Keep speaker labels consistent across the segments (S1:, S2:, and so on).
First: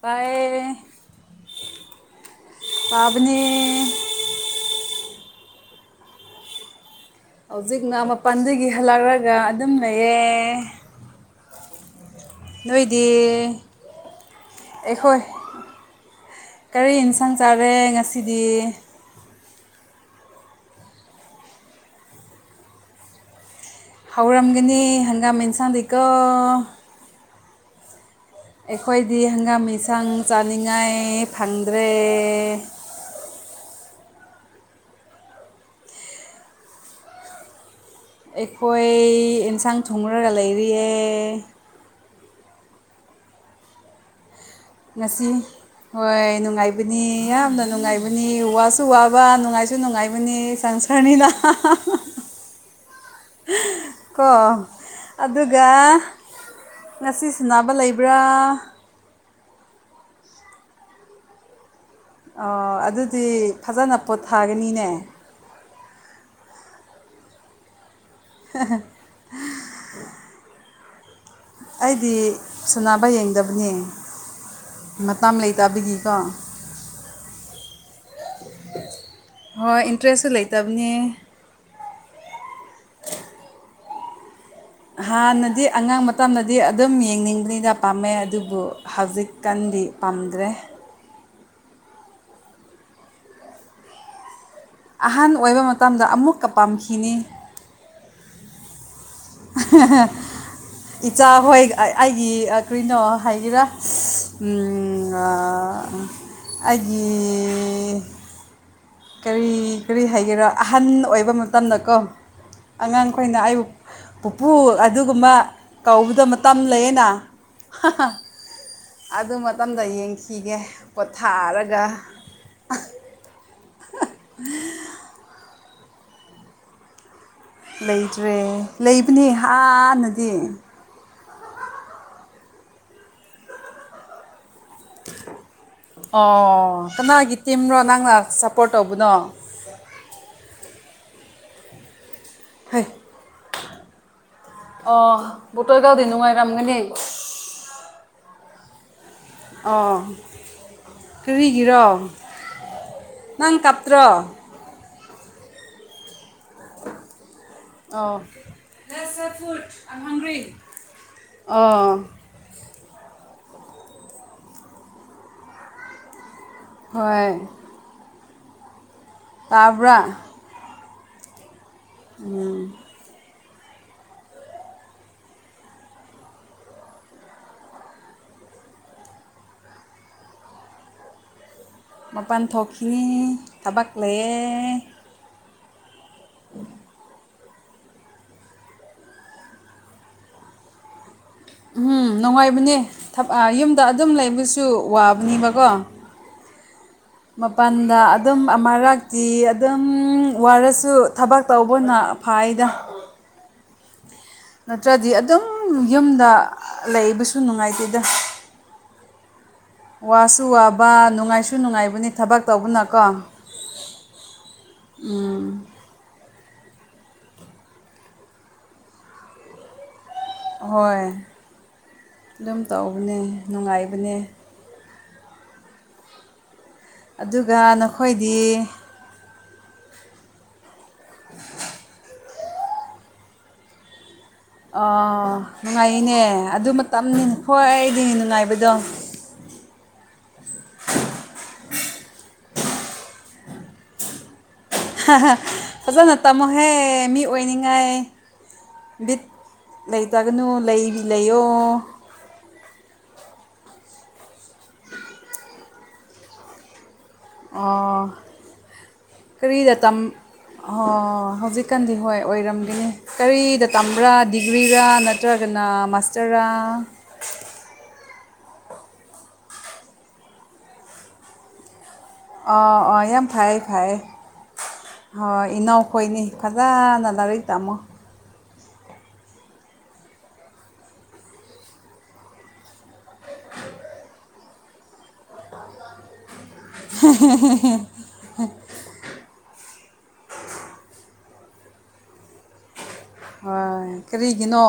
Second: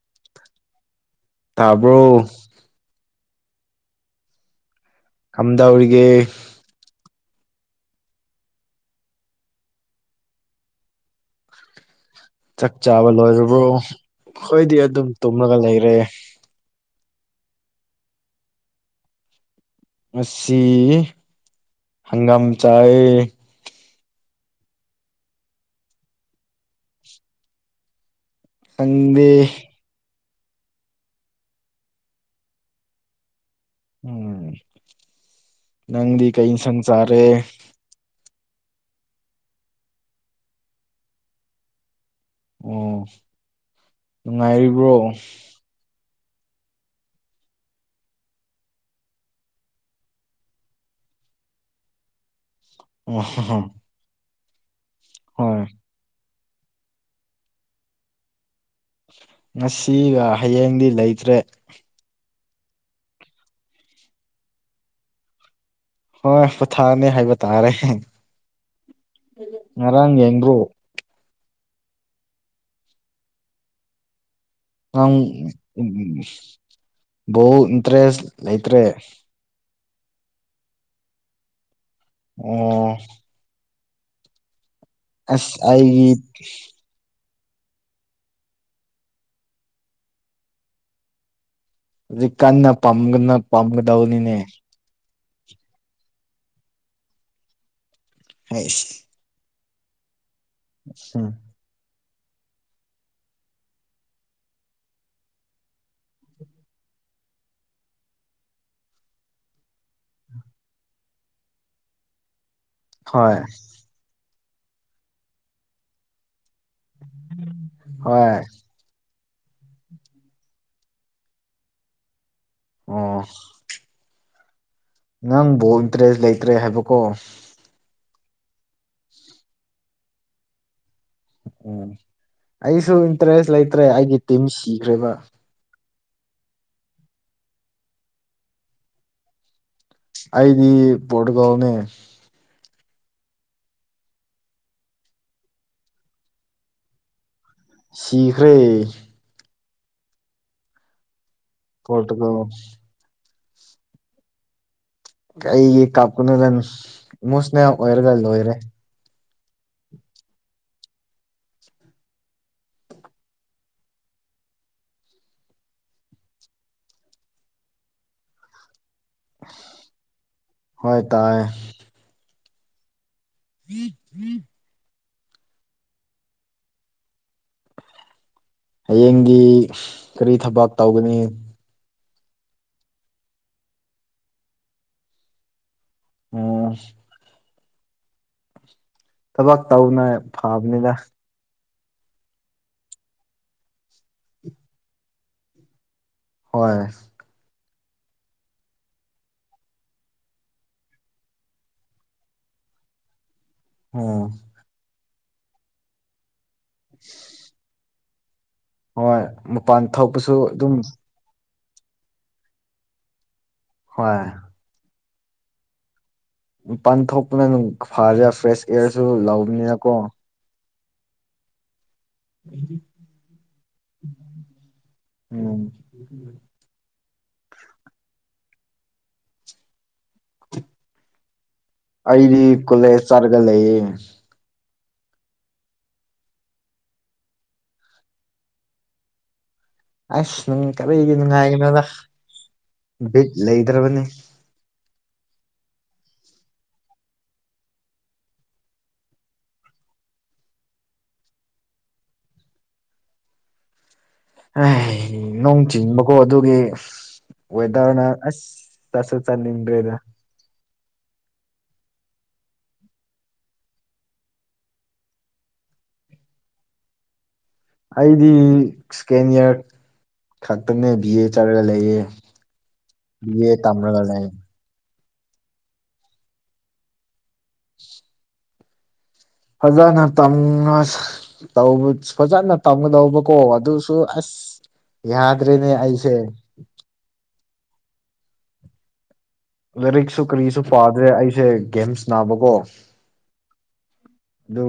S1: ꯄꯥꯏ
S2: ꯇꯥꯕ꯭ꯔꯣ
S1: ꯄꯥꯕꯅꯦ
S2: ꯈꯝꯗꯧꯒ
S1: ꯍꯧꯖꯤꯛꯅ ꯃꯄꯥꯟꯗꯒꯤ ꯍꯜꯂꯛꯂꯒ ꯑꯗꯨꯝ ꯂꯩꯌꯦ
S2: ꯆꯥꯛ
S1: ꯅꯣꯏꯗꯤ
S2: ꯆꯥꯕ ꯂꯣꯏꯔꯕ꯭ꯔꯣ ꯑꯩꯈꯣꯏꯗꯤ ꯑꯗꯨꯝ
S1: ꯑꯩꯈꯣꯏ
S2: ꯇꯨꯝꯂꯒ ꯂꯩꯔꯦ
S1: ꯀꯔꯤ ꯌꯦꯟꯁꯥꯡ ꯆꯥꯔꯦ ꯉꯁꯤꯗꯤ
S2: ꯑꯁꯤ ꯍꯪꯒꯥꯝ ꯆꯥꯏ
S1: ꯍꯧꯔꯝꯒꯅꯤ ꯍꯪꯒꯥꯝ ꯑꯦꯟꯁꯥꯡꯗꯒꯤꯩꯀꯣ ꯑꯩꯈꯣꯏꯗꯤ
S2: ꯅꯪꯗꯤ
S1: ꯍꯪꯒꯥꯝ ꯏꯟꯁꯥꯡ ꯆꯥꯅꯤꯡꯉꯥꯏ ꯐꯪꯗ꯭ꯔꯦ
S2: ꯎꯝ ꯅꯪꯗꯤ ꯀꯩ ꯁꯁꯔꯦ
S1: ꯑꯩꯈꯣꯏ ꯑꯦꯟꯁꯥꯡ ꯊꯣꯡꯔꯒ ꯂꯩꯔꯤꯌꯦ
S2: ꯑꯣꯉꯥꯏ
S1: ꯉꯁꯤ ꯍꯣꯏ ꯅꯨꯡꯉꯥꯏꯕꯅꯤ ꯌꯥꯝꯅ ꯅꯨꯡꯉꯥꯏꯕꯅꯤ ꯋꯥꯁꯨ ꯋꯥꯕ ꯅꯨꯡꯉꯥꯏꯁꯨ ꯅꯨꯡꯉꯥꯏꯕꯅꯤ ꯁꯪ ꯈꯅꯤꯗ
S2: ꯑꯣ
S1: ꯀꯣ
S2: ꯍꯣꯏ
S1: ꯑꯗꯨꯒ ꯉꯁꯤ ꯁꯅꯕ ꯂꯩꯕ꯭ꯔꯥ
S2: ꯉꯁꯤꯒ ꯍꯌꯦꯡꯗꯤ ꯂꯩꯇ꯭ꯔꯦ
S1: ꯑꯣ ꯑꯗꯨꯗꯤ ꯐꯖꯅ ꯄꯣꯠ ꯊꯥꯒꯅꯤꯅꯦ
S2: ꯍꯣꯏ ꯄꯣꯊꯥꯅꯤ ꯍꯥꯏꯕ ꯇꯥꯔꯦ ꯉꯔꯥꯡ ꯌꯦꯡꯕ꯭ꯔꯣ
S1: ꯑꯩꯗꯤ ꯁꯣꯅꯥꯅꯕ ꯌꯦꯡꯗꯕꯅꯤ
S2: ꯅꯪ ꯣ ꯏꯟꯇꯔꯦꯁ ꯂꯩꯇ꯭ꯔꯦ
S1: ꯍꯣꯏ ꯏꯟꯇ꯭ꯔꯦꯁꯁꯨ ꯂꯩꯇꯕꯅꯤ
S2: ꯑꯣ ꯑꯁ
S1: ꯍꯥꯟꯅꯗꯤ ꯑꯉꯥꯡ
S2: ꯑꯩꯒꯤ
S1: ꯃꯇꯝꯅꯗꯤ ꯑꯗꯨꯝ ꯌꯦꯡꯅꯤꯡꯕꯅꯤꯅ ꯄꯥꯝꯃꯦ ꯑꯗꯨꯕꯨ ꯍꯧꯖꯤꯛꯀꯥꯟꯗꯤ ꯄꯥꯝꯗ꯭ꯔꯦ
S2: ꯍꯧ ꯀꯟꯅ ꯄꯝꯒꯅ ꯄꯝꯒꯗꯧꯅꯤꯅꯦ
S1: ꯑꯍꯟ ꯑꯣꯏꯕ ꯃꯇꯝꯗ ꯑꯃꯨꯛꯀ ꯄꯥꯝꯈꯤꯅꯤ
S2: ꯍꯥꯏ ꯎꯝ
S1: ꯏꯆꯥ ꯍꯣꯏ ꯑꯩꯒꯤ ꯀꯩꯅꯣ ꯍꯥꯏꯒꯦꯔꯥ ꯑꯩꯒꯤ ꯀꯔꯤ ꯀꯔꯤ ꯍꯥꯏꯒꯦꯔꯥ ꯑꯍꯟ ꯑꯣꯏꯕ ꯃꯇꯝꯗꯀꯣ
S2: ꯍꯣꯏ
S1: ꯑꯉꯥꯡꯈꯣꯏꯅ ꯑꯩꯕꯨꯛ ꯄꯨꯄꯨ ꯑꯗꯨꯒꯨꯝꯕ ꯀꯧꯕꯗ ꯃꯇꯝ ꯂꯩꯌꯦꯅ
S2: ꯍꯣꯏ
S1: ꯑꯗꯨ ꯃꯇꯝꯗ ꯌꯦꯡꯈꯤꯒꯦ ꯄꯣꯊꯥꯔꯒ
S2: ꯎꯝ
S1: [unintelligible]
S2: ꯅꯪꯕꯨ ꯏꯟꯇꯔꯦꯁ ꯂꯩꯇ꯭ꯔꯦ ꯍꯥꯏꯕꯀꯣ
S1: ꯂꯩꯇ꯭ꯔꯦ ꯂꯩꯕꯅꯦ ꯍꯥꯟꯅꯗꯤ
S2: ꯎꯝ ꯑꯩꯁꯨ ꯏꯟꯇꯔꯦꯁ ꯂꯩꯇ꯭ꯔꯦ ꯑꯩꯒꯤ ꯇꯤꯝ ꯁꯤꯈ꯭ꯔꯦꯕ
S1: ꯑꯣ ꯀꯅꯥꯒꯤ ꯇꯤꯝꯅꯣ ꯅꯪꯅ ꯁꯞꯄꯣꯔꯠ ꯇꯧꯕꯅꯣ
S2: ꯑꯩꯗꯤ ꯄꯣꯇꯨꯒꯥꯜꯅꯦ
S1: ꯍꯣꯏ ꯑꯣ ꯇꯔꯒꯥꯜꯗꯤ ꯅꯨꯡꯉꯥꯏꯔꯝꯒꯅꯦ
S2: ꯁꯤꯈ꯭ꯔꯦ
S1: ꯑ ꯀꯔꯤꯒꯤꯔꯣ
S2: ꯄꯣꯔꯇꯨꯒꯜ
S1: ꯅꯪ ꯀꯥꯞꯇ꯭ꯔꯣ
S2: ꯑꯩꯒꯤ ꯀꯥꯞꯀꯨꯅꯗ ꯏꯃꯣꯁꯅꯦꯜ ꯑꯣꯏꯔꯒ ꯂꯣꯏꯔꯦ
S1: ꯑ ꯍꯣꯏ ꯇꯥꯕ꯭ꯔ
S2: ꯍꯣꯏ ꯇꯥꯏꯌꯦ
S1: ꯎꯝ
S2: ꯎꯝ ꯎꯝ ꯍꯌꯦꯡꯗꯤ ꯀꯔꯤ ꯊꯕꯛ ꯇꯧꯒꯅꯤ
S1: ꯃꯄꯥꯟ ꯊꯣꯛꯈꯤ ꯊꯕꯛ ꯂꯩꯌꯦ
S2: ꯎꯝ ꯊꯕꯛ ꯇꯧꯅ ꯐꯕꯅꯤꯅ
S1: ꯎꯝ ꯅꯨꯡꯉꯥꯏꯕꯅꯦ ꯌꯨꯝꯗ ꯑꯗꯨꯝ ꯂꯩꯕꯁꯨ ꯋꯥꯕꯅꯦꯕꯀꯣ
S2: ꯍꯣꯏ
S1: ꯃꯄꯥꯟꯗ ꯑꯗꯨꯝ ꯑꯃꯔꯥꯛꯇꯤ ꯑꯗꯨꯝ ꯋꯥꯔꯁꯨ ꯊꯕꯛ ꯇꯧꯕꯅ ꯐꯥꯏꯗ
S2: ꯎꯝ
S1: ꯅꯠꯇ꯭ꯔꯗꯤ ꯑꯗꯨꯝ ꯌꯨꯝꯗ ꯂꯩꯕꯁꯨ ꯅꯨꯡꯉꯥꯏꯇꯦꯗ
S2: ꯍꯣꯏ ꯃꯄꯥꯟ ꯊꯣꯛꯄꯁꯨ
S1: ꯋꯥꯁꯨ
S2: ꯑꯗꯨꯝ
S1: ꯑꯕꯥ ꯅꯨꯡꯉꯥꯏ ꯁꯨ ꯅꯨꯡꯉꯥꯏꯕꯅꯤ ꯊꯕꯛ ꯇꯧꯕꯅꯀꯣ
S2: ꯍꯣꯏ
S1: ꯎꯝ
S2: ꯄꯥꯟ ꯊꯣꯛꯄꯅ ꯑꯗꯨꯝ ꯐꯔꯦ ꯐ꯭ꯔꯦꯁ ꯑꯦꯌꯥꯔꯁꯨ ꯂꯧꯕꯅꯤꯅꯀꯣ
S1: ꯍꯣꯏ ꯑꯗꯨꯝ ꯇꯧꯕꯅꯦ ꯅꯨꯡꯉꯥꯏꯕꯅꯦ
S2: ꯎꯝ
S1: ꯑꯗꯨꯒ ꯅꯈꯣꯏꯗꯤ ꯎ
S2: ꯑꯩꯗꯤ ꯀꯣꯂꯦꯖ ꯆꯠꯔꯒ ꯂꯩꯌꯦ
S1: ꯑꯣ ꯅꯨꯡꯉꯥꯏꯅꯦ ꯑꯗꯨ ꯃꯇꯝꯅꯤ ꯍꯣꯏꯗꯤ ꯅꯨꯡꯉꯥꯏꯕꯗꯣ
S2: ꯑꯁ ꯅꯪ ꯀꯔꯤꯒꯤ ꯅꯨꯡꯉꯥꯏꯒꯅꯣꯗ ꯚꯕꯤꯠ ꯂꯩꯗ꯭ꯔꯕꯅꯤ
S1: ꯐꯖꯅ ꯇꯥꯝꯃꯣꯍꯦ ꯃꯤ ꯑꯣꯏꯅꯤꯡꯉꯥꯏ ꯕꯤꯠ ꯂꯩꯇꯒꯅꯨ ꯂꯩ ꯂꯩꯌꯣ
S2: ꯑ ꯅꯣꯡ ꯆꯤꯡꯕꯀꯣ ꯑꯗꯨꯒꯤ ꯑꯣꯏꯋꯗꯥꯔꯅꯥ ꯑꯁ ꯇꯁ ꯆꯂꯤꯗꯦꯗ
S1: ꯑꯣ ꯍꯧꯖꯤꯛꯀꯥꯟꯗꯤ ꯍꯣꯏ ꯑꯣꯏꯔꯝꯒꯦ ꯀꯔꯤꯗ ꯇꯝꯕ꯭ꯔꯥ ꯗꯤꯒ꯭ꯔꯤꯔꯥ ꯅꯠꯇ꯭ꯔꯒꯅ ꯃꯥꯁꯇꯔꯔꯥ
S2: ꯑꯩꯗꯤ ꯁꯦꯀꯦꯟ ꯏꯌꯥꯔ ꯈꯛꯇꯅꯦ ꯕꯤ ꯑꯦ ꯆꯠꯔꯒ ꯂꯩꯌꯦ
S1: ꯑꯥ ꯑꯥ ꯌꯥꯝ
S2: ꯕꯤ
S1: ꯐꯩ
S2: ꯑꯦ
S1: ꯐꯩ
S2: ꯇꯝꯔꯒ ꯂꯩ
S1: ꯍꯣꯏ ꯏꯅꯥꯎꯈꯣꯏꯅꯤ ꯐꯖꯅ ꯂꯥꯏꯔꯤꯛ ꯇꯥꯝꯃꯣ
S2: [unintelligible] ꯐꯖꯅ ꯇꯝꯅ ꯇꯧꯕ ꯐꯖꯅ ꯇꯝꯒꯗꯧꯕꯀꯣ ꯑꯗꯨꯁꯨ ꯑꯁ! ꯌꯥꯗ꯭ꯔꯦꯅꯦ ꯑꯩꯁꯦ
S1: ꯍꯦꯍꯦꯍꯦꯍꯦ
S2: ꯂꯥꯏꯔꯤꯛꯁꯨ ꯀꯔꯤꯁꯨ ꯄꯥꯗ꯭ꯔꯦ ꯑꯩꯁꯦ ꯒꯦꯝ ꯁꯅꯥꯕꯀꯣ꯫
S1: ꯍꯣꯏ ꯀꯔꯤꯒꯤꯅꯣ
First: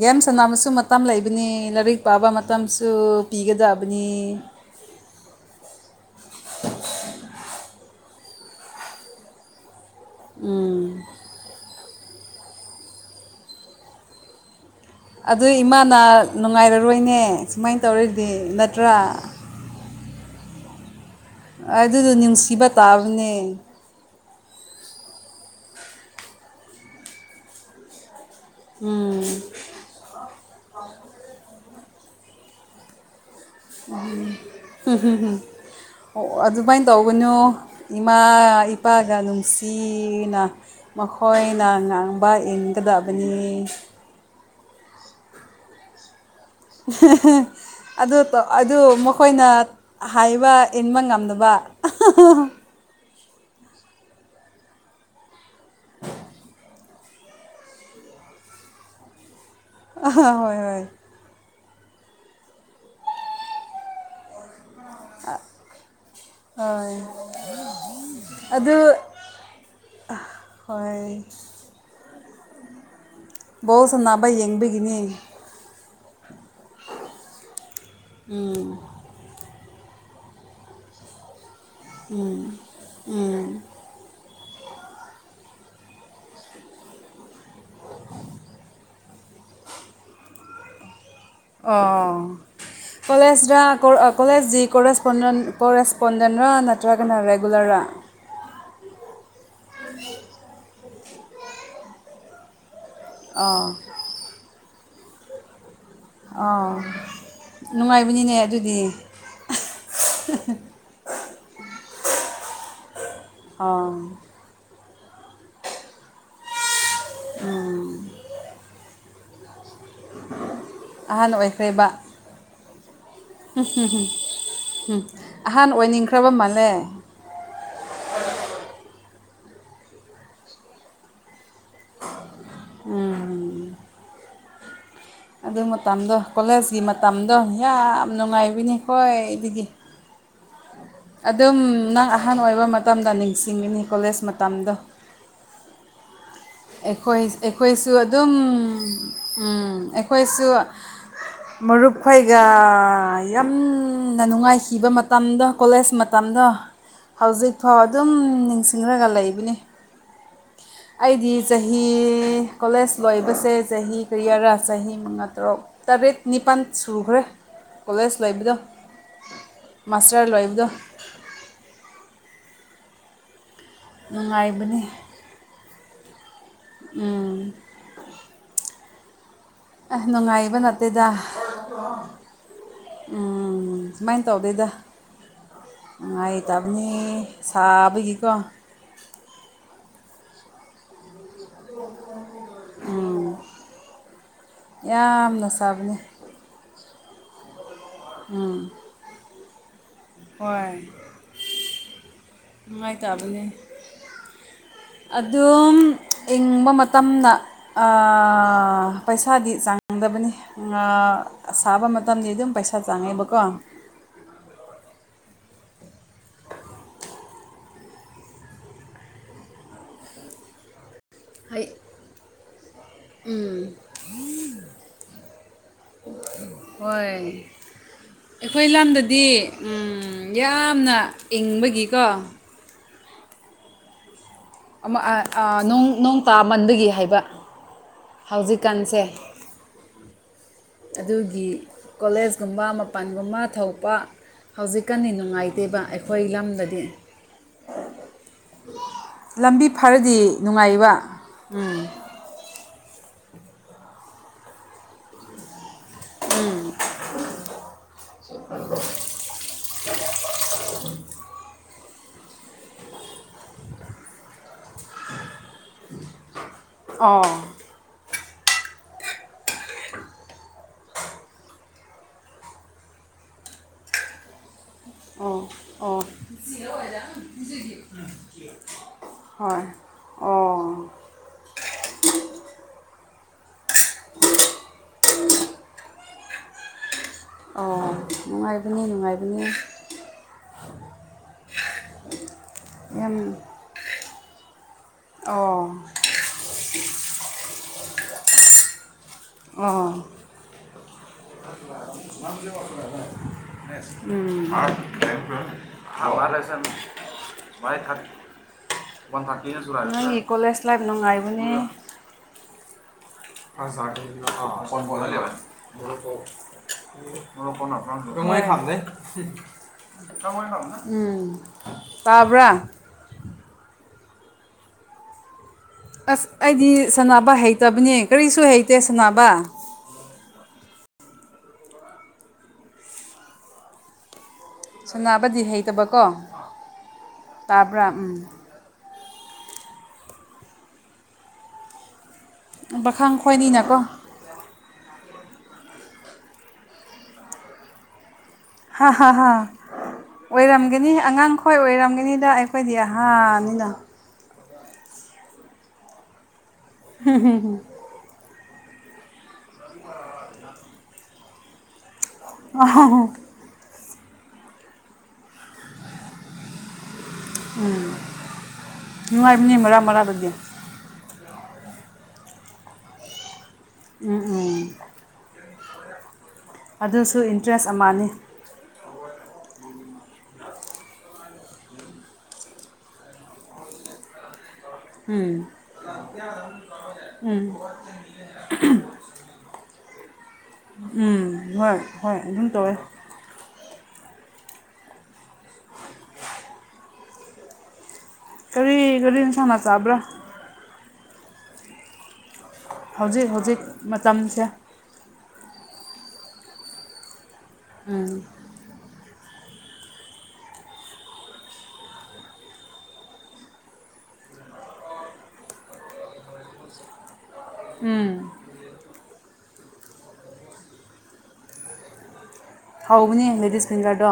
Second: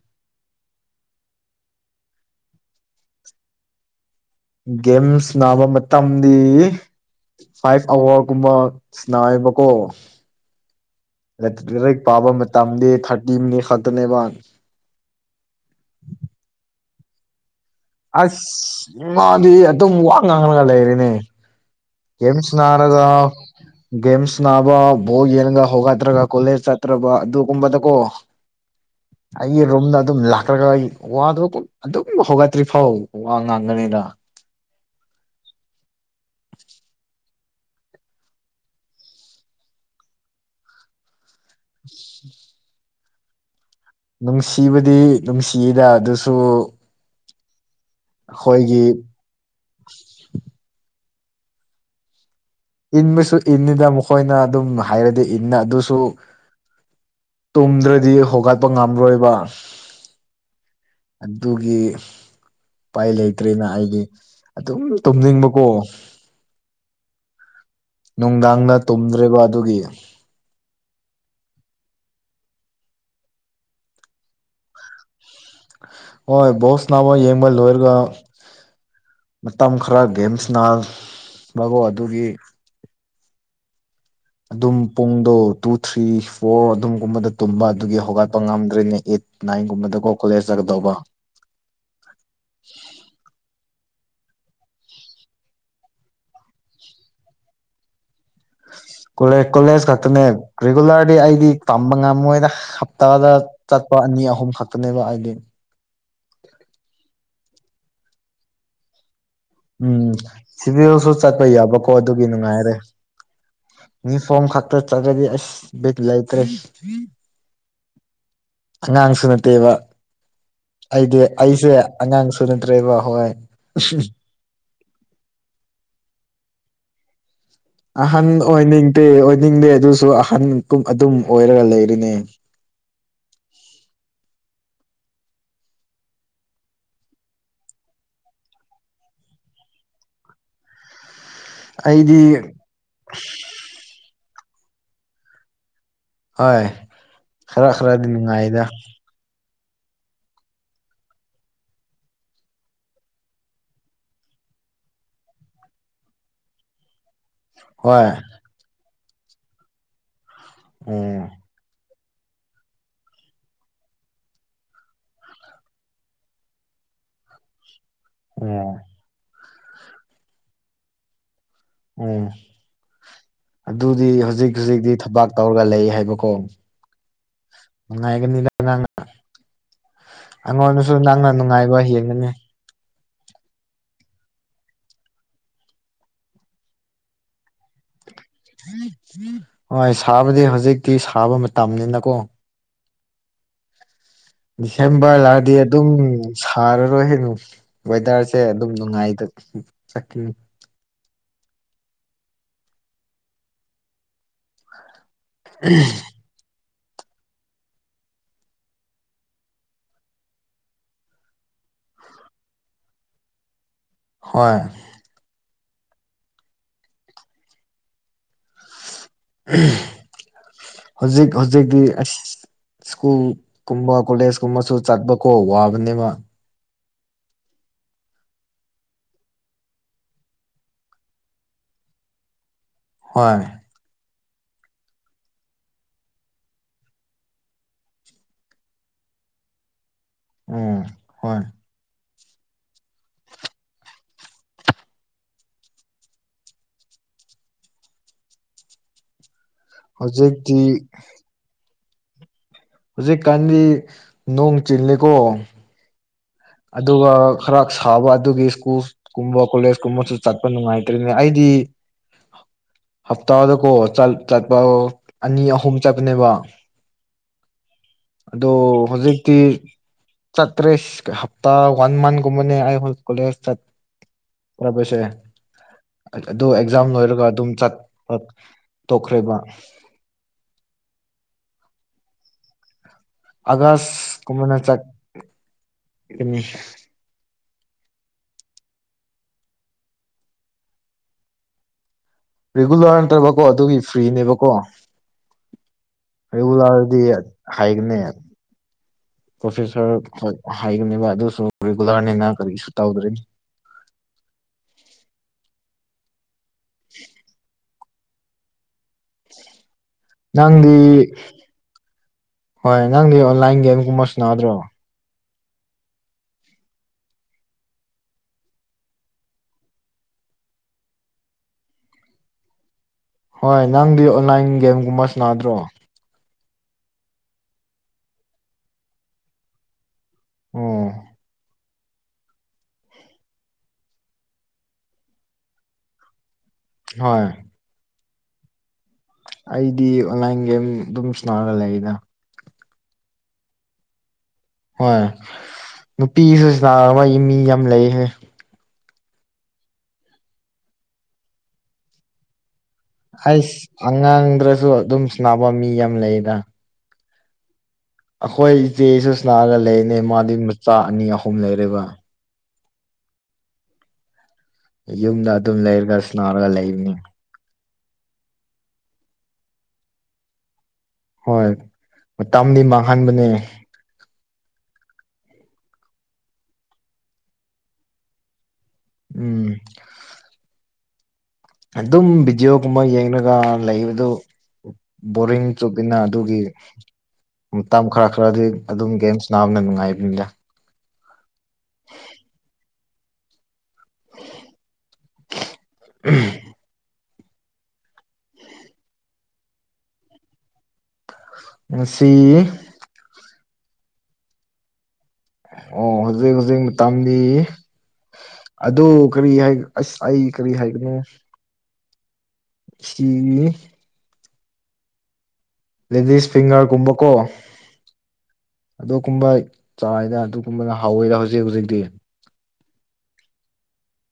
S1: ꯒ꯭ꯦꯝ ꯁꯥꯟꯅꯕꯁꯨ ꯃꯇꯝ ꯂꯩꯕꯅꯤ ꯂꯥꯏꯔꯤꯛ ꯄꯥꯕ ꯃꯇꯝꯁꯨ ꯄꯤꯒꯗꯕꯅꯤ
S2: ꯒꯦꯝꯁ ꯅꯥꯕ ꯃꯇꯝꯗꯤ ꯐꯥꯏꯚ ꯑꯋꯥꯔꯒꯨꯝꯕ ꯁꯅꯥꯏꯕꯀꯣ꯫
S1: ꯎꯝ
S2: ꯂꯔꯤꯛ ꯄꯥꯕ ꯃꯇꯝꯗ ꯊꯥꯔꯇꯤ ꯃꯤꯅꯤꯠ ꯈꯛꯇꯅꯦꯕꯟ
S1: ꯑꯗꯨ ꯏꯃꯥꯅ ꯅꯨꯡꯉꯥꯏꯔꯔꯣꯏꯅꯦ! ꯁꯨꯃꯥꯏ ꯇꯧꯔꯦ
S2: ꯑꯁ ꯃꯥꯗꯤ ꯑꯗꯨꯝ ꯋꯥ ꯉꯥꯡꯉꯒ ꯂꯩꯔꯤꯅꯦ
S1: ꯑꯗꯨꯗꯣ ꯅꯨꯡꯁꯤꯕ ꯇꯥꯕꯅꯦ꯫
S2: ꯒꯝꯁ ꯁꯅꯥꯕ ꯕꯣꯜ ꯌꯦꯡꯉꯒ ꯍꯧꯒꯠꯗ꯭ꯔꯒ ꯀꯣꯂꯦꯖ ꯆꯠꯇ꯭ꯔꯕ ꯑꯗꯨꯒꯨꯝꯕꯗ ꯀꯣ
S1: ꯎꯝ
S2: ꯑꯩꯒꯤ ꯔꯨꯝꯗ ꯑꯗꯨꯝ ꯂꯥꯛꯈ꯭ꯔꯒ ꯑꯩ ꯋꯥꯗꯨ ꯑꯗꯨꯝ ꯍꯧꯒꯠꯇ꯭ꯔꯤ ꯐꯥꯎ ꯋꯥ ꯉꯥꯡ
S1: ꯎꯝ ꯍꯨꯝꯍꯨꯝꯍꯨꯝ ꯑꯣ ꯑꯗꯨꯃꯥꯏꯅ ꯇꯧꯒꯅꯨ ꯏꯃꯥ ꯏꯄꯥꯒ ꯅꯨꯡꯁꯤꯅ ꯃꯈꯣꯏꯅ ꯉꯥꯡꯕ ꯏꯟꯒꯗꯕꯅꯦ
S2: ꯅꯨꯡꯁꯤꯕꯗꯤ ꯅꯨꯡꯁꯤꯗ ꯑꯗꯨꯁꯨ
S1: ꯑꯗꯨ ꯇꯧ ꯑꯗꯨ
S2: ꯑꯩꯈꯣꯏꯒꯤ
S1: ꯃ ꯈꯣꯏꯅ ꯍꯥꯏꯕ ꯏꯟꯕ ꯉꯝꯗꯕ ꯫
S2: ꯏꯟꯕꯁꯨ ꯏꯟꯅꯤꯗ ꯃꯈꯣꯏꯅ ꯑꯗꯨꯝ ꯍꯥꯏꯔꯗꯤ ꯏꯟꯅ ꯑꯗꯨꯁꯨ ꯇꯨꯝꯗ꯭ꯔꯗꯤ ꯍꯧꯒꯠꯄ ꯉꯝꯔꯣꯏꯕ
S1: ꯑꯍ ꯍꯣꯏ ꯍꯣꯏ
S2: ꯑꯗꯨꯒꯤ ꯎꯄꯥꯏ ꯂꯩꯇ꯭ꯔꯦꯅ ꯑꯩꯗꯤ ꯑꯗꯨꯝ ꯇꯨꯝꯅꯤꯡꯕꯀꯣ
S1: ꯍꯣꯏ
S2: ꯅꯨꯡꯗꯥꯡꯅ
S1: ꯑꯗꯨ
S2: ꯇꯨꯝꯗ꯭ꯔꯦꯕ ꯑꯗꯨꯒꯤ
S1: ꯍꯣꯏ ꯕꯣꯁ ꯅꯥꯕ ꯌꯦꯡꯕꯤꯒꯤꯅꯤ
S2: ꯍꯣꯢ ꯕꯣꯁꯅ ꯑꯝ ꯌꯦꯡꯕꯣ ꯂꯣꯢꯔꯒ
S1: ꯎꯝ
S2: ꯃꯇꯝ ꯈꯔ ꯒꯦꯝ ꯁꯅꯕ [unintelligible]
S1: ꯎꯝ ꯎꯝ
S2: ꯑꯗꯨꯝ ꯄꯨꯡꯗꯣ ꯇꯨ ꯊ꯭ꯔꯤ ꯐꯣꯔ ꯑꯗꯨꯝꯒꯨꯝꯕꯗ ꯇꯨꯝꯕ ꯑꯗꯨꯒꯤ ꯍꯧꯒꯠꯄ ꯉꯝꯗ꯭ꯔꯦꯅꯦ ꯑꯩꯠ ꯅꯥꯏꯟꯒꯨꯝꯕꯗꯀꯣ ꯀꯣꯂꯦꯖ ꯆꯠꯒꯗꯧꯕ꯫
S1: ꯑꯣ ꯀꯣꯂꯦꯖꯔ ꯀꯣꯂꯦꯖꯀꯤ ꯀꯣꯔꯦꯁꯄꯣꯟꯗꯦꯟ ꯀꯣꯔꯦꯁꯄꯣꯟꯗꯦꯟꯔ ꯅꯠꯇ꯭ꯔꯒꯅ ꯔꯦꯒꯨꯂꯔꯔꯥ?
S2: ꯀꯣꯂꯦꯖ ꯈꯛꯇꯅꯦ ꯔꯤꯒꯨꯂꯔꯗꯤ ꯑꯩꯗꯤ ꯇꯝꯕ ꯉꯝꯃꯣꯏꯗ ꯇꯗ
S1: ꯑꯥ
S2: ꯆꯠꯄ ꯑꯅꯤ ꯑꯍꯨꯝ ꯈꯛꯇꯅꯦꯕ ꯑꯩꯗꯤ
S1: ꯑ ꯅꯨꯡꯉꯥꯏꯕꯅꯤꯅꯦ ꯑꯗꯨꯗꯤ
S2: ꯎꯝ ꯁꯤꯗꯁꯨ ꯆꯠꯄ ꯌꯥꯕꯀꯣ ꯑꯗꯨꯒꯤ ꯅꯨꯡꯉꯥꯏꯔꯦ
S1: ꯑꯥ
S2: ꯅ ꯐꯝ ꯈꯥꯛꯇ ꯆꯠꯂꯗꯤ ꯑꯁ ꯕꯤꯠ ꯂꯩꯇ꯭ꯔꯦ
S1: ꯑꯥ
S2: ꯑꯉꯥꯡꯁꯨ ꯅꯠꯇꯦꯕ ꯑꯩꯗꯤ
S1: ꯑꯍꯥꯟ
S2: ꯑꯩꯁꯦ ꯑꯉꯥꯡꯁꯨ ꯅꯠꯇ꯭ꯔꯦꯕ ꯍꯣꯏ
S1: [unintelligible] ꯎꯝ ꯑꯍꯥꯟ ꯑꯣꯏꯅꯤꯡꯈ꯭ꯔꯕ ꯃꯥꯜꯂꯦ
S2: ꯑꯍꯟ ꯑꯣꯏꯅꯤꯡꯇꯦ ꯑꯣꯏꯅꯤꯡꯗꯦ ꯑꯗꯨꯁꯨ ꯑꯍꯟꯀꯨꯝ ꯑꯗꯨꯝ ꯑꯣꯏꯔꯒ ꯂꯩꯔꯦꯅꯦ
S1: ꯎꯝ ꯑꯗꯨ ꯃꯇꯝꯗꯣ ꯀꯣꯂꯦꯖꯀꯤ ꯃꯇꯝꯗꯣ ꯌꯥꯝ ꯅꯨꯡꯉꯥꯏꯕꯅꯤ ꯈ꯭ꯋꯥꯢꯗꯒꯤ ꯑꯗꯨꯝ ꯅꯪ
S2: ꯑꯩꯗꯤ
S1: ꯑꯍꯟ ꯑꯣꯏꯕ ꯃꯇꯝꯗ ꯅꯤꯡꯁꯤꯡꯒꯅꯤ ꯀꯣꯂꯦꯖ ꯃꯇꯝꯗꯣ
S2: ꯍꯣꯏ
S1: ꯑꯩꯈꯣꯏ
S2: ꯈꯔ
S1: ꯑꯩꯈꯣꯏꯁꯨ
S2: ꯈꯔꯗꯤ
S1: ꯑꯗꯨꯝ
S2: ꯅꯨꯡꯉꯥꯏꯗ
S1: ꯎꯝ ꯑꯩꯈꯣꯏꯁꯨ ꯃꯔꯨꯞꯈꯣꯏꯒ ꯌꯥꯝꯅ ꯅꯨꯡꯉꯥꯏꯈꯤꯕ ꯃꯇꯝꯗꯣ ꯀꯣꯂꯦꯖ ꯃꯠ ꯃꯇꯝꯗꯣ ꯍꯧꯖꯤꯛꯐꯥꯎ
S2: ꯍꯣꯏ
S1: ꯑꯗꯨꯝ ꯅꯤꯡꯁꯤꯡꯂꯒ ꯂꯩꯕꯅꯤ
S2: ꯎꯝ
S1: ꯑꯩꯗꯤ ꯆꯍꯤ ꯀꯣꯂꯦꯖ ꯂꯣꯏꯕꯁꯦ ꯆꯍꯤ ꯀꯌꯥꯔꯥ ꯆꯍꯤ ꯃꯉꯥ ꯇꯔꯨꯛ ꯇꯔꯦꯠ ꯅꯤꯄꯥꯟ ꯁꯨꯈ꯭ꯔꯦ ꯀꯣꯂꯦꯖ ꯂꯣꯏꯕꯗꯣ
S2: ꯎꯝ
S1: ꯃꯥꯁꯇꯔ ꯂꯣꯏꯕꯗꯣ
S2: ꯎꯝ ꯑꯗꯨꯗꯤ ꯍꯧꯖꯤꯛ
S1: ꯅꯨꯡꯉꯥꯏꯕꯅꯤ
S2: ꯍꯧꯖꯤꯛꯇꯤ ꯊꯕꯥꯛ ꯇꯧꯔꯒ ꯂꯩ ꯍꯥꯏꯕꯀꯣ
S1: ꯎꯝ
S2: ꯅꯨꯡꯉꯥꯏꯒꯅꯤꯗ ꯅꯪ
S1: ꯑꯦ ꯅꯨꯡꯉꯥꯏꯕ
S2: ꯑꯩꯉꯣꯟꯗꯁꯨ
S1: ꯅꯠꯇꯦꯗ
S2: ꯅꯪꯅ ꯅꯨꯡꯉꯥꯏꯕ ꯍꯦꯟꯒꯅꯤ
S1: ꯎꯝ ꯃꯥꯏꯟ ꯇꯧꯗꯦꯗ ꯅꯨꯡꯉꯥꯏꯇꯥꯕꯅꯤ ꯁꯥꯕꯒꯤꯀꯣ
S2: ꯍꯣꯏ ꯁꯥꯕꯗꯤ ꯍꯧꯖꯤꯛꯇꯤ ꯁꯥꯕ ꯃꯇꯝꯅꯤꯅꯀꯣ
S1: ꯎꯝ
S2: ꯗꯤꯁꯦꯝꯕꯔ
S1: ꯌꯥꯝꯅ
S2: ꯂꯥꯛꯑꯗꯤ ꯑꯗꯨꯝ
S1: ꯁꯥꯕꯅꯤ
S2: ꯁꯥꯔꯔꯣꯏ ꯍꯦꯅꯨ ꯋꯦꯗꯔꯁꯦ ꯑꯗꯨꯝ
S1: ꯎꯝ
S2: ꯅꯨꯡꯉꯥꯏ [unintelligible] ꯆꯠꯈꯤ
S1: ꯍꯣꯏ ꯅꯨꯡꯉꯥꯏꯇꯕꯅꯤ ꯑꯗꯨꯝ ꯏꯪꯕ ꯃꯇꯝꯗ ꯑꯥ ꯄꯩꯁꯥꯗꯤ ꯆꯥꯡꯗꯕꯅꯤ ꯉꯥ ꯑꯁꯥꯕ ꯃꯇꯝꯗꯤ ꯑꯗꯨꯝ ꯄꯩꯁꯥ ꯆꯪꯉꯦꯕꯀꯣ
S2: ꯍꯣꯏ ꯍꯧꯖꯤꯛ
S1: ꯍꯩ
S2: ꯍꯧꯖꯤꯛꯇꯤ ꯑꯁ ꯁ꯭ꯀꯨꯜ
S1: ꯎꯝ
S2: ꯀꯨꯝꯕ ꯀꯣꯂꯦꯖ ꯀꯨꯝꯕꯁꯨ ꯆꯠꯄꯀꯣ ꯋꯥꯕꯅꯦꯕ
S1: ꯍꯣꯏ ꯑꯩꯈꯣꯏ ꯂꯝꯗꯗꯤ ꯎꯝ ꯌꯥꯝꯅ ꯏꯪꯕꯒꯤꯀꯣ
S2: ꯍꯣꯏ
S1: ꯑꯃ ꯑꯥ ꯑꯥ ꯅꯣꯡ ꯅꯣꯡ ꯇꯥꯃꯟꯕꯒꯤ ꯍꯥꯏꯕ ꯍꯧꯖꯤꯛꯀꯥꯟꯁꯦ
S2: ꯎꯝ ꯍꯣꯏ
S1: ꯑꯗꯨꯒꯤ ꯀꯣꯂꯦꯖꯀꯨꯝꯕ ꯃꯄꯥꯟꯒꯨꯝꯕ ꯊꯣꯛꯄ ꯍꯧꯖꯤꯛꯀꯥꯟꯗꯤ ꯅꯨꯡꯉꯥꯏꯇꯦꯕ ꯑꯩꯈꯣꯏ ꯂꯝꯗꯗꯤ
S2: [inaudible]
S1: ꯂꯝꯕꯤ ꯐꯔꯗꯤ
S2: ꯍꯧꯖꯤꯛꯇꯤ
S1: ꯅꯨꯡꯉꯥꯏꯕ ꯎꯝ
S2: ꯍꯧꯖꯤꯛꯀꯥꯟꯗꯤ ꯅꯣꯡ ꯆꯤꯜꯂꯤꯀꯣ ꯑꯗꯨꯒ ꯈꯔ ꯁꯥꯕ ꯑꯗꯨꯒꯤ ꯁ꯭ꯀꯨꯜ ꯀꯨꯝꯕ ꯀꯣꯂꯦꯖ ꯀꯨꯝꯕꯁꯨ ꯆꯠꯄ ꯅꯨꯡꯉꯥꯏꯇ꯭ꯔꯤꯅꯦ ꯑꯩꯗꯤ ꯍꯞꯇꯥꯗꯀꯣ ꯆꯜ ꯆꯠꯄ ꯑꯅꯤ ꯑꯍꯨꯝ ꯆꯠꯄꯅꯦꯕ
S1: ꯑꯣ
S2: ꯑꯗꯣ ꯍꯧꯖꯤꯛꯇꯤ ꯆꯠꯇ꯭ꯔꯤꯁ ꯍꯞꯇꯥ ꯋꯥꯟ ꯃꯟ ꯒꯨꯝꯃꯅꯤ ꯑꯩ ꯑꯈꯣꯏ ꯀꯣꯂꯦꯖ ꯆꯠ [unintelligible] ꯁꯦ
S1: ꯑꯣ ꯑꯣ
S2: ꯑꯗꯨ ꯑꯦꯛꯖꯥꯝ ꯂꯣꯏꯔꯒ ꯑꯗꯨꯝ ꯆꯠꯄ ꯇꯣꯛꯈ꯭ꯔꯦꯕ
S1: ꯍꯣꯏ ꯑꯣ
S2: ꯑꯒꯥꯁ ꯀꯨꯝꯃꯅꯥ ꯆꯠ ꯀꯅꯤ
S1: ꯑꯣ ꯅꯨꯡꯉꯥꯏꯕꯅꯤ ꯅꯨꯡꯉꯥꯏꯕꯅꯤ ꯌꯥꯝ
S2: ꯔꯤꯒꯨꯂꯔꯗꯕꯀꯣ ꯑꯗꯨꯒꯤ ꯐ꯭ꯔꯤꯅꯦꯕꯀꯣ
S1: ꯑꯣ
S2: ꯔꯦꯒꯨꯂꯥꯔꯗꯤ ꯍꯥꯏꯒꯅꯦ ꯄ꯭ꯔꯣꯐꯦꯁꯔ
S1: ꯑꯣ
S2: ꯍꯣꯏ ꯍꯥꯏꯒꯅꯦꯕ ꯑꯗꯨꯁꯨ ꯔꯤꯒꯨꯂꯔꯅꯤꯅ ꯀꯔꯤꯁꯨ ꯇꯧꯗ꯭ꯔꯤ
S1: ꯎꯝ ꯊꯕ ꯂꯥꯢꯁꯝ [unintelligible]
S2: [unintelligible]
S1: [unintelligible] ꯅꯪꯒꯤ ꯀꯣꯂꯦꯖ
S2: ꯅꯪꯗꯤ
S1: ꯂꯥꯏꯐ ꯅꯨꯡꯉꯥꯏꯕꯅꯦ
S2: ꯍꯣꯏ ꯅꯪꯗꯤ ꯑꯣꯟꯂꯥꯏꯟ ꯒꯦꯝꯁꯀꯨꯝꯕꯁꯅꯥꯗ꯭ꯔꯣ
S1: ꯍꯣꯏ ꯈ ꯗ [unintelligible] ꯎꯝ ꯇꯥꯕ꯭ꯔ
S2: ꯍꯣꯏ ꯅꯪꯗꯤ ꯑꯣꯟꯂꯥꯏꯟ ꯒꯦꯝꯒꯨꯝꯕ ꯁꯅꯗ꯭ꯔꯣ
S1: ꯑꯁ ꯑꯩꯗꯤ ꯁꯅꯕ ꯍꯩꯇꯕꯅꯤ ꯀꯔꯤꯁꯨ ꯍꯩꯇꯦ ꯁꯅꯥꯅꯕ
S2: ꯑꯣ
S1: ꯁꯅꯥꯕꯗꯤ ꯍꯩꯇꯕꯀꯣ
S2: ꯍꯣꯏ
S1: ꯇꯥꯕ꯭ꯔꯥ ꯎꯝ
S2: ꯑꯩꯗꯤ ꯑꯣꯟꯂꯥꯏꯟ ꯒꯦꯝ ꯑꯗꯨꯝ ꯁꯥꯟꯅꯔꯒ ꯂꯩꯗ
S1: ꯄꯥꯈꯪ ꯈꯣꯏꯅꯤꯅꯀꯣ
S2: ꯍꯣꯏ ꯅꯨꯄꯤꯁꯨ ꯁꯥꯟꯅꯕ ꯃꯤ ꯌꯥꯝ ꯂꯩꯍꯦ
S1: ꯍꯥꯍꯥꯍꯥ ꯑꯣꯏꯔꯝꯒꯅꯤ ꯑꯉꯥꯡꯈꯣꯏ ꯑꯣꯏꯔꯝꯒꯅꯤꯗ ꯑꯩꯈꯣꯏꯗꯤ ꯍꯥ
S2: ꯍꯥꯏꯁ ꯑꯉꯥꯡꯗꯔꯁꯨ ꯑꯗꯨꯝ ꯁꯅꯥꯕ ꯃꯤ ꯌꯥꯝ ꯂꯩꯗ
S1: ꯍꯝꯍꯝꯍꯝ
S2: ꯑꯩꯈꯣꯏ ꯏꯆꯦ ꯁꯨꯁꯅꯥꯔꯒ ꯂꯩꯅꯦ ꯃꯥꯗꯤ ꯃꯆꯥ ꯑꯅꯤ ꯑꯍꯨꯝ ꯂꯩꯔꯦꯕ
S1: ꯑ [inaudible]
S2: ꯌꯨꯝꯗ ꯑꯗꯨꯝ ꯂꯩꯔꯒ ꯁꯅꯥꯔꯒ ꯂꯩꯕꯅꯤ
S1: ꯎꯝ ꯅꯨꯡꯉꯥꯏꯕꯅꯤ ꯃꯔꯥꯛ ꯃꯔꯥꯛ ꯇꯗꯤ
S2: ꯍꯣꯏ ꯃꯇꯝꯗꯤ ꯃꯥꯡꯍꯟꯕꯅꯦ
S1: ꯎꯝ ꯍꯝ ꯑꯗꯨꯁꯨ ꯏꯟꯇꯔꯦꯁ ꯑꯃꯅꯤ
S2: ꯎꯝ ꯑꯗꯨꯝ ꯕꯤꯗꯤꯑꯣꯒꯨꯝꯕ ꯌꯦꯡꯔꯒ ꯂꯩꯕꯗꯨ ꯕꯣꯔꯤꯡ
S1: ꯎꯝ
S2: ꯆꯨꯞꯕꯤꯅ ꯑꯗꯨꯒꯤ
S1: ꯎꯝ
S2: ꯃꯇꯝ ꯈꯔ ꯈꯔꯗꯤ ꯑꯗꯨꯝ ꯒꯦꯝ ꯅꯥꯕꯅ ꯅꯨꯡꯉꯥꯏꯕꯅꯤꯗ
S1: ꯎꯝ ꯍꯣꯏ ꯍꯣꯏ ꯑꯗꯨꯝ ꯇꯧꯋꯦ
S2: ꯎꯝ
S1: ꯀꯔꯤ ꯀꯔꯤ ꯍꯦꯟꯁꯥꯡꯅꯥ ꯆꯥꯕ꯭ꯔꯥ
S2: ꯉꯁꯤ
S1: ꯍꯧꯖꯤꯛ ꯍꯧꯖꯤꯛ ꯃꯇꯝꯁꯦ
S2: ꯑꯣ ꯍꯧꯖꯤꯛ ꯍꯧꯖꯤꯛ ꯃꯇꯝꯗꯤ
S1: ꯎꯝ
S2: ꯑꯗꯨ ꯀꯔꯤ ꯍꯥꯏ ꯑꯁ ꯑꯩ ꯀꯔꯤ ꯍꯥꯏꯒꯅꯤ ꯁꯤꯒꯤ ꯂꯦꯗꯤꯁ ꯐꯤꯡꯒꯔꯒꯨꯝꯕꯀꯣ
S1: ꯎꯝ
S2: ꯑꯗꯨꯒꯨꯝꯕ ꯆꯥꯏꯗ ꯑꯗꯨꯒꯨꯝꯕꯅ ꯍꯥꯎꯋꯤꯗ ꯍꯧꯖꯤꯛ ꯍꯧꯖꯤꯛꯇꯤ
S1: ꯍꯥꯎꯕꯅꯦ ꯂꯦꯗꯤꯁ ꯐꯤꯡꯒꯔꯗꯣ